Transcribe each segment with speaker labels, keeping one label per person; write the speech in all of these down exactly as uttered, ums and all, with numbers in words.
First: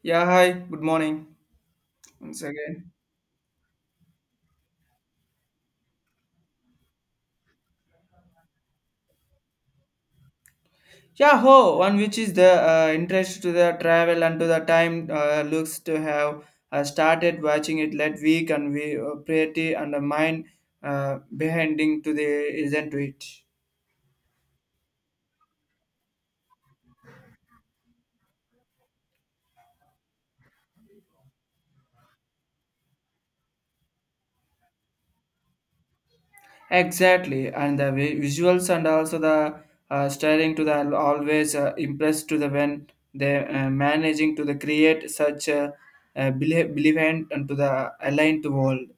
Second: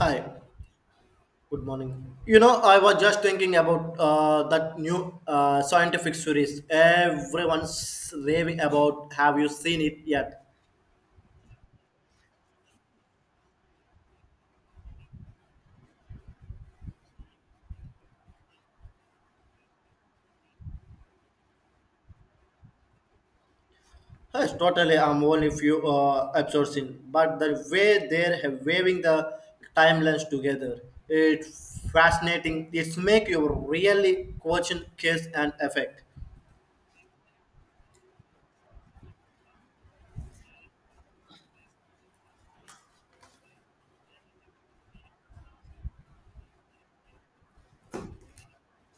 Speaker 1: Hi,
Speaker 2: Yeah, hi, good morning
Speaker 1: good morning. You
Speaker 2: once
Speaker 1: know, I
Speaker 2: again.
Speaker 1: was just thinking about uh, that new uh, scientific series everyone's raving about. Have you seen it yet?
Speaker 2: Yeah, ho, one which is the uh, interest to the travel and to the time uh, looks to have uh, started watching it late week and we uh, pretty and the mind uh, behinding to the isn't to it.
Speaker 1: Yes, totally. I'm only few uh, episodes in, but the way they're ha- waving the timelines together, it's fascinating. It's make you really question cause and effect.
Speaker 2: Exactly, and the vi- visuals and also the uh, styling to the always uh, impressed to the when they uh, managing to the create such a uh, believe and to the aligned world.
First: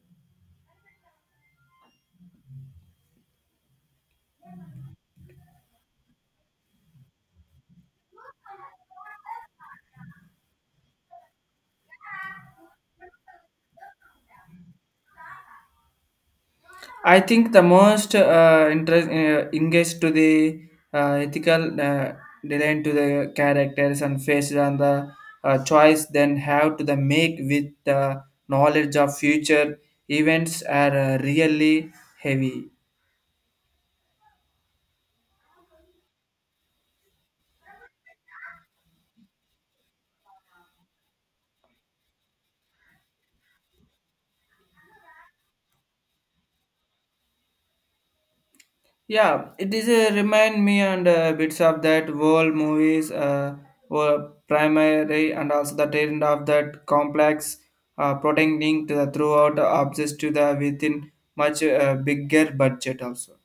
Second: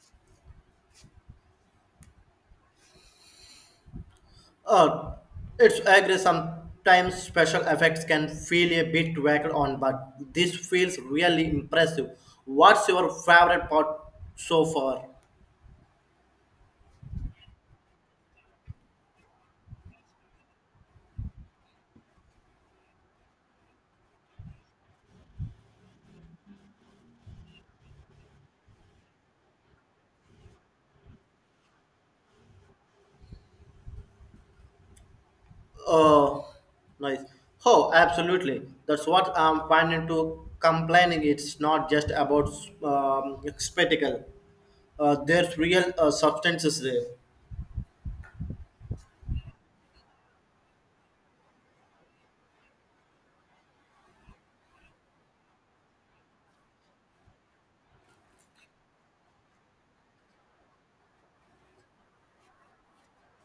Speaker 1: Uh, it's agree. Sometimes special effects can feel a bit whacked on, but this feels really impressive. What's your favorite part so far?
Speaker 2: I think the most uh, interest uh, engaged to the uh, ethical uh, design to the characters and faces and the uh, choice then have to the make with the knowledge of future events are uh, really heavy.
Speaker 1: Uh, nice. Oh, absolutely. That's what I'm finding to complaining. It's not just about um, spectacle. Uh, there's real uh, substances there.
Speaker 2: Yeah, it is a remind me and uh, bits of that world movies uh, were primary and also the trend of that complex uh, protecting to the throughout objects to the within much uh, bigger budget also.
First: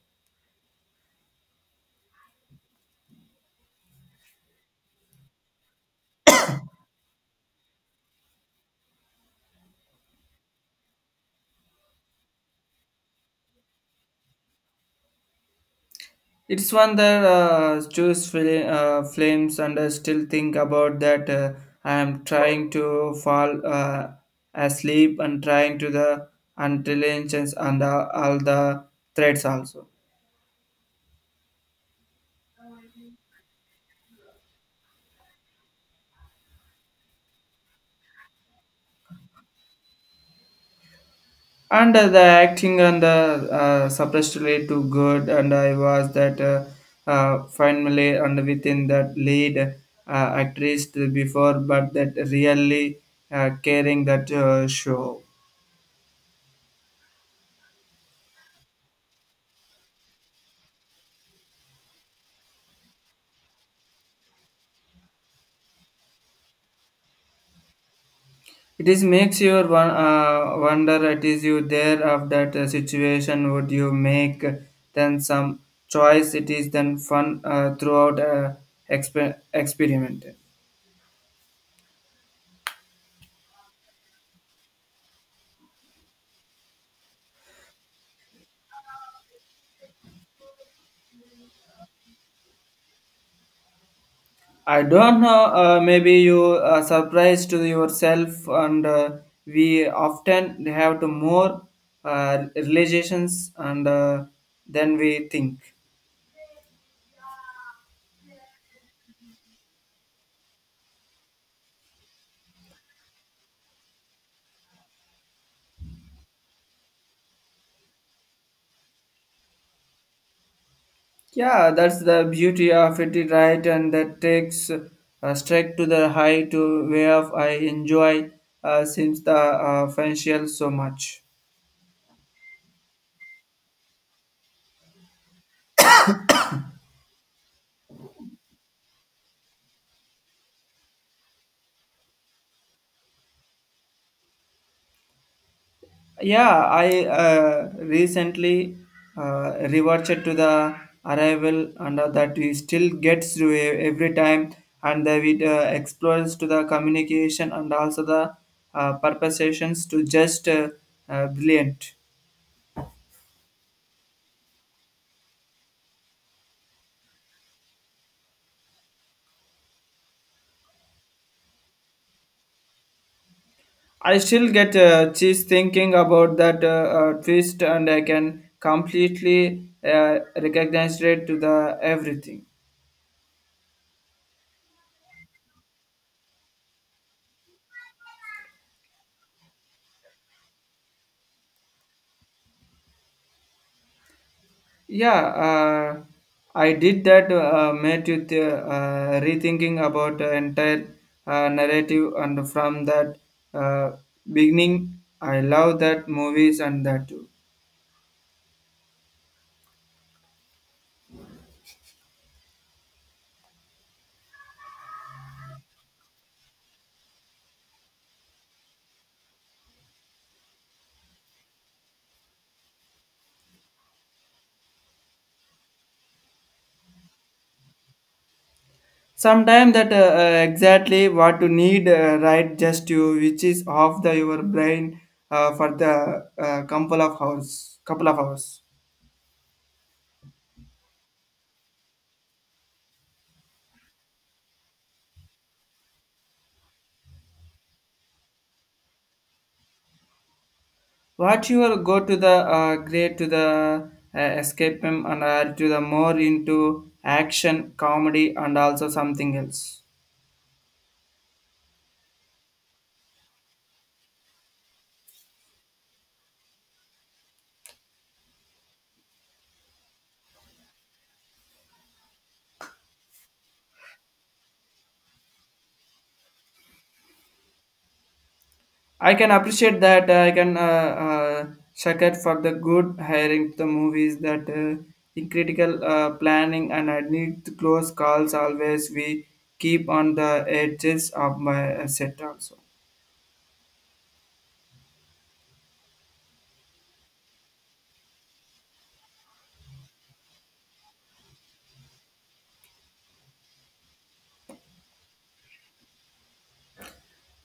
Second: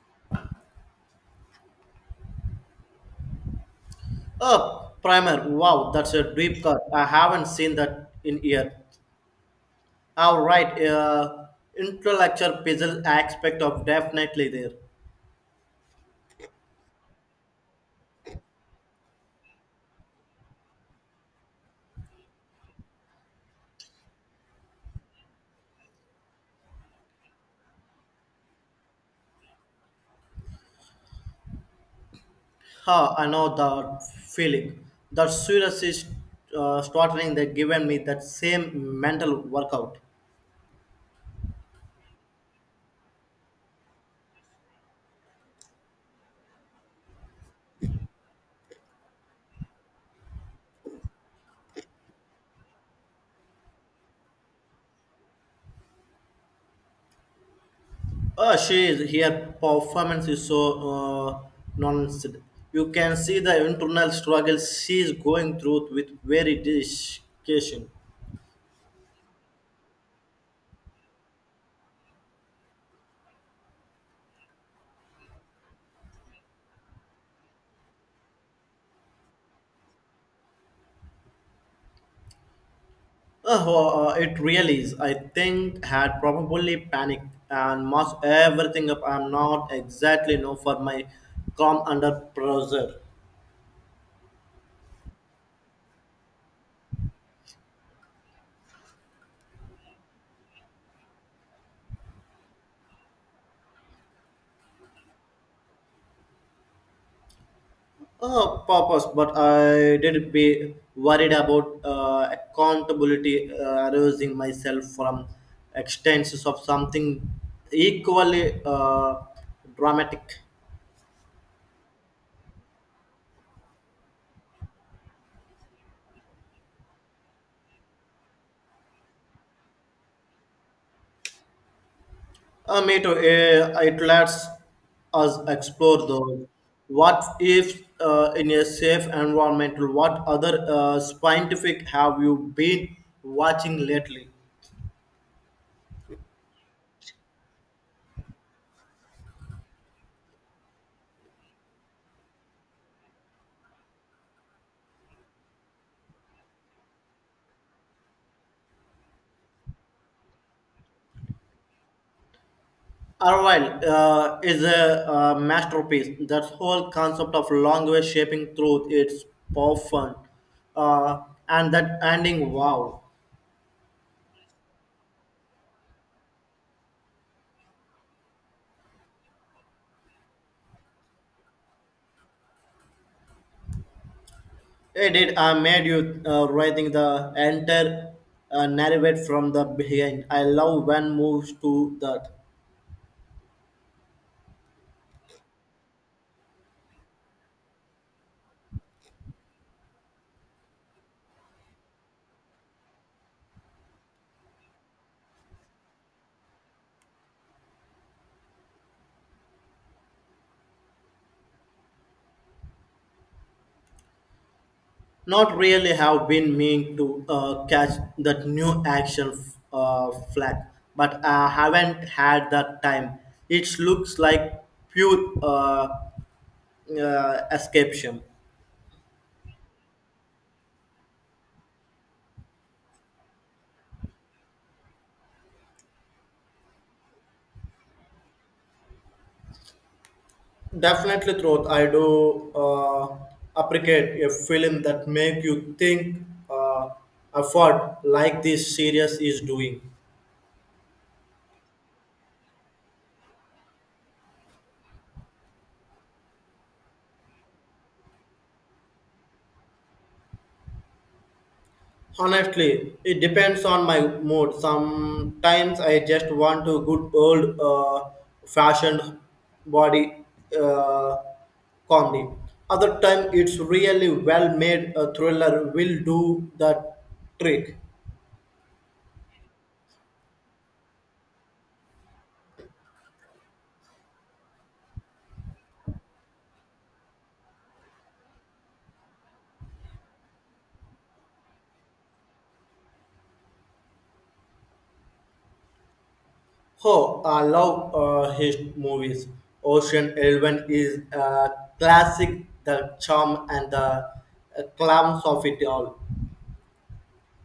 Speaker 1: Uh, primer. Wow, that's a deep cut. I haven't seen that in year. All right, uh, intellectual puzzle aspect of definitely there.
Speaker 2: It's one that uh, choose fl- uh, flames and I still think about that, uh, I am trying to fall uh, asleep and trying to the intelligence and uh, all the threads also.
Speaker 1: Huh, I know the feeling. The serious is uh, startling that given me that same mental workout.
Speaker 2: And uh, the acting and the uh, suppressed led to good and I was that uh, uh, finally and within that lead uh, actress to before but that really uh, caring that uh, show.
Speaker 1: Uh, she is here. Performance is so uh, nonsense. You can see the internal struggle she is going through with very dedication.
Speaker 2: It is makes you won- uh, wonder, it is you there of that uh, situation would you make then some choice it is then fun uh, throughout uh, exper- experiment.
Speaker 1: Oh, uh, uh, it really is. I think had probably panicked and messed everything up. I'm not exactly known for my calm under pressure
Speaker 2: I don't know. Uh, maybe you uh, surprised to yourself, and uh, we often have to more uh, relations, and uh, then we think.
Speaker 1: uh, purpose, but I did be worried about uh, accountability uh, arousing myself from extents of something equally uh, dramatic.
Speaker 2: Yeah, that's the beauty of it, right? And that takes uh, straight to the high to where I enjoy uh, since the uh, financial so much.
Speaker 1: Uh, me too. Uh, it lets us explore the what if uh, in a safe environment. What other uh, scientific have you been watching lately?
Speaker 2: Yeah, I uh, recently uh, reverted to the arrival and uh, that we still gets to e- every time and the we uh, explores to the communication and also the uh, purpositions to just uh, uh, brilliant.
Speaker 1: Arrival uh, is a, uh masterpiece. That whole concept of language shaping truth it's profound, uh, and that ending wow,
Speaker 2: I still get uh, cheese thinking about that, uh, uh, twist and I can completely uh, recognize it to the everything.
Speaker 1: it it uh, made you uh, writing the entire uh, narrative from the behind. I love when moves to that.
Speaker 2: Yeah, uh, I did that. Uh, made you th- uh, rethinking about the entire uh, narrative, and from that uh, beginning, I love that movies and that too.
Speaker 1: Not really have been meaning to uh, catch that new action uh, flag, but I haven't had that time. It looks like pure uh, uh, escapism.
Speaker 2: Sometimes that uh, uh, exactly what you need, uh, right? Just you, which is off the your brain uh, for the uh, couple of hours. Couple of hours.
Speaker 1: Definitely, truth. I do uh, appreciate a film that make you think uh, effort like this series is doing.
Speaker 2: What you will go to the uh, great to the uh, escape him and uh, to the more into action, comedy, and also something else.
Speaker 1: Honestly, it depends on my mood. Sometimes I just want a good old uh, fashioned body uh, comedy. Other time it's really well made a thriller will do the trick.
Speaker 2: I can appreciate that. uh, I can uh, uh, check it for the good hiring the movies that uh, in critical uh, planning and I need to close calls always. We keep on the edges of my uh, set also.
Speaker 1: Oh, I love uh, his movies. Ocean Eleven is a classic, the charm and the uh, clams of it all.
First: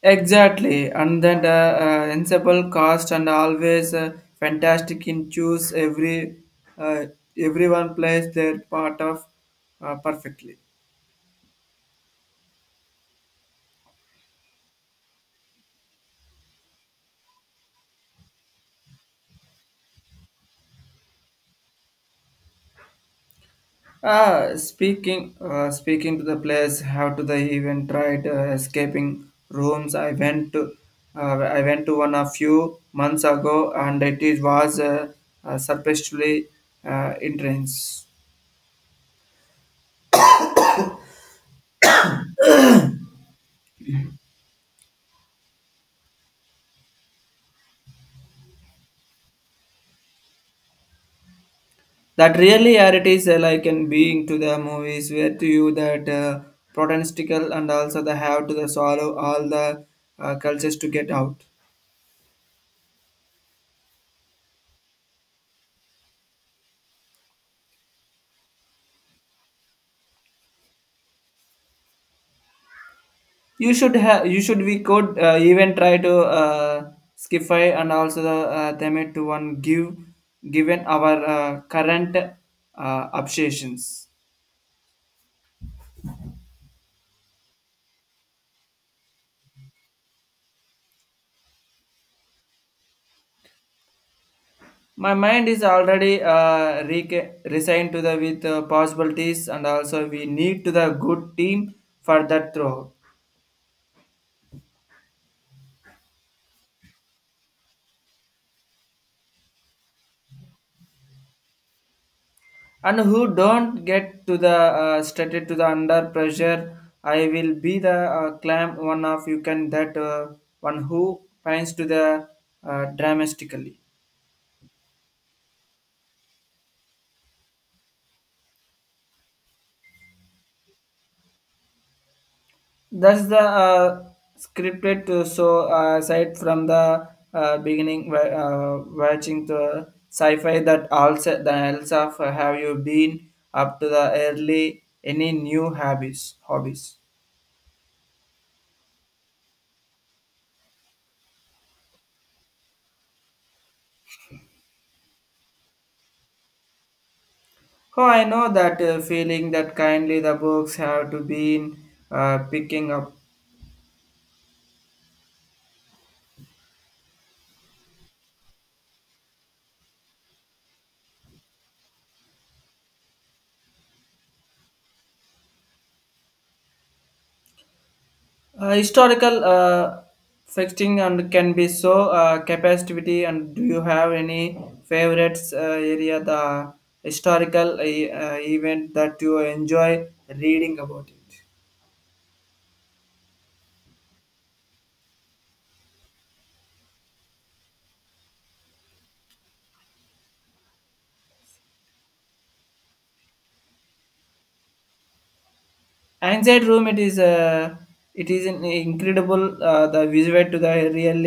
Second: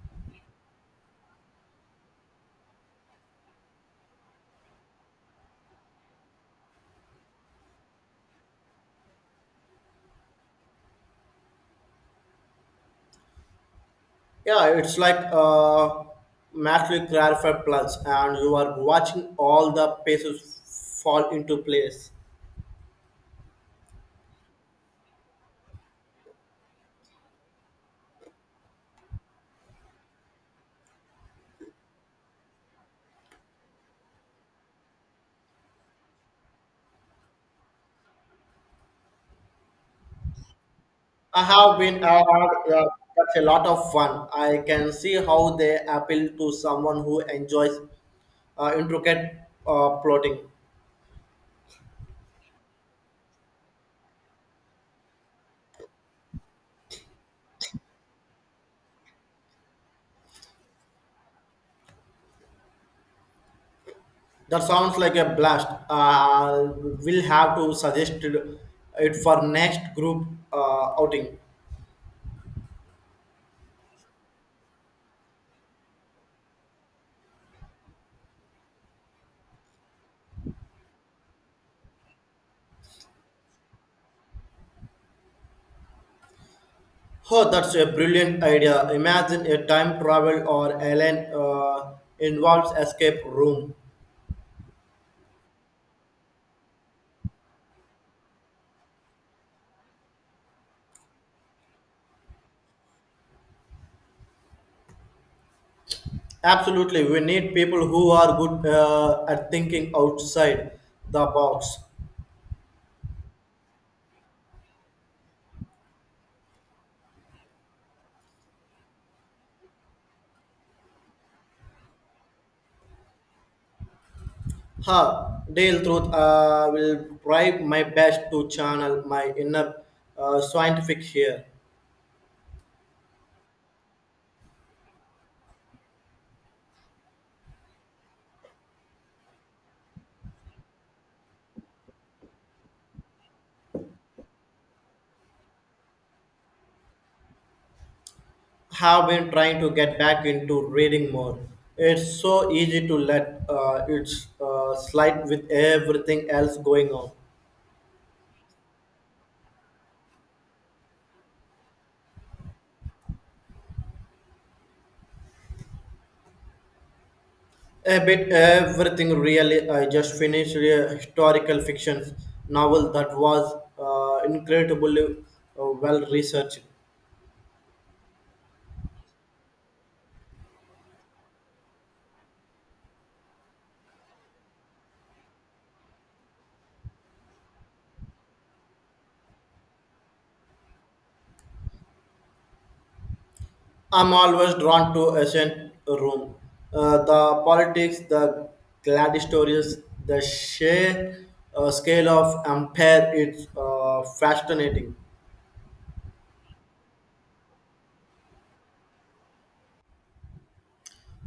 Speaker 2: Exactly, and then the uh, ensemble cast and always uh, fantastic in choose every uh, everyone plays their part of uh, perfectly.
Speaker 1: Yeah, it's like uh, magically clarified plants, and you are watching all the pieces fall into place.
Speaker 2: Uh, speaking uh, speaking to the players, how to they even tried uh, escaping rooms? I went to uh, I went to one a few months ago, and it is was uh, uh, surprisingly uh, intense.
Speaker 1: I have been, uh, uh, that's a lot of fun. I can see how they appeal to someone who enjoys uh, intricate uh, plotting.
Speaker 2: That really are it is uh, like in being to the movies where to you that uh, protestical and also the have to the swallow all the uh, cultures to get out.
Speaker 1: That sounds like a blast. Uh, we'll have to suggest it for next group uh, outing.
Speaker 2: You should have you should we could uh, even try to uh, skify and also the uh, them to one give given our uh, current uh, obsessions.
Speaker 1: Oh, that's a brilliant idea. Imagine a time travel or alien uh, involves escape room.
Speaker 2: My mind is already uh, re- resigned to the with uh, possibilities and also we need to the good team for that throw.
Speaker 1: Absolutely, we need people who are good uh, at thinking outside the box.
Speaker 2: And who don't get to the uh, started to the under pressure, I will be the uh, clam one of you can that uh, one who finds to the uh, dramatically.
Speaker 1: Ha, Dale Truth I will try my best to channel my inner uh, scientific here.
Speaker 2: That's the uh, scripted to so uh, aside from the uh, beginning wa- uh, watching the sci-fi that also the else of have you been up to the early any new hobbies hobbies
Speaker 1: Have been trying to get back into reading more. It's so easy to let uh, it uh, slide with everything else going on.
Speaker 2: Oh, I know that uh, feeling that kindly the books have to be in, uh, picking up.
Speaker 1: A bit everything really. I just finished a historical fiction novel that was uh, incredibly uh, well researched.
Speaker 2: Uh, historical uh, fixing and can be so uh, capacity. And do you have any favorites uh, area the historical uh, uh, event that you enjoy reading about it?
Speaker 1: I'm always drawn to ancient Rome. Uh, the politics, the gladiators, the sheer uh, scale of empire, it's uh, fascinating.
Speaker 2: Inside room, it is uh, it is an incredible uh, the visual to the really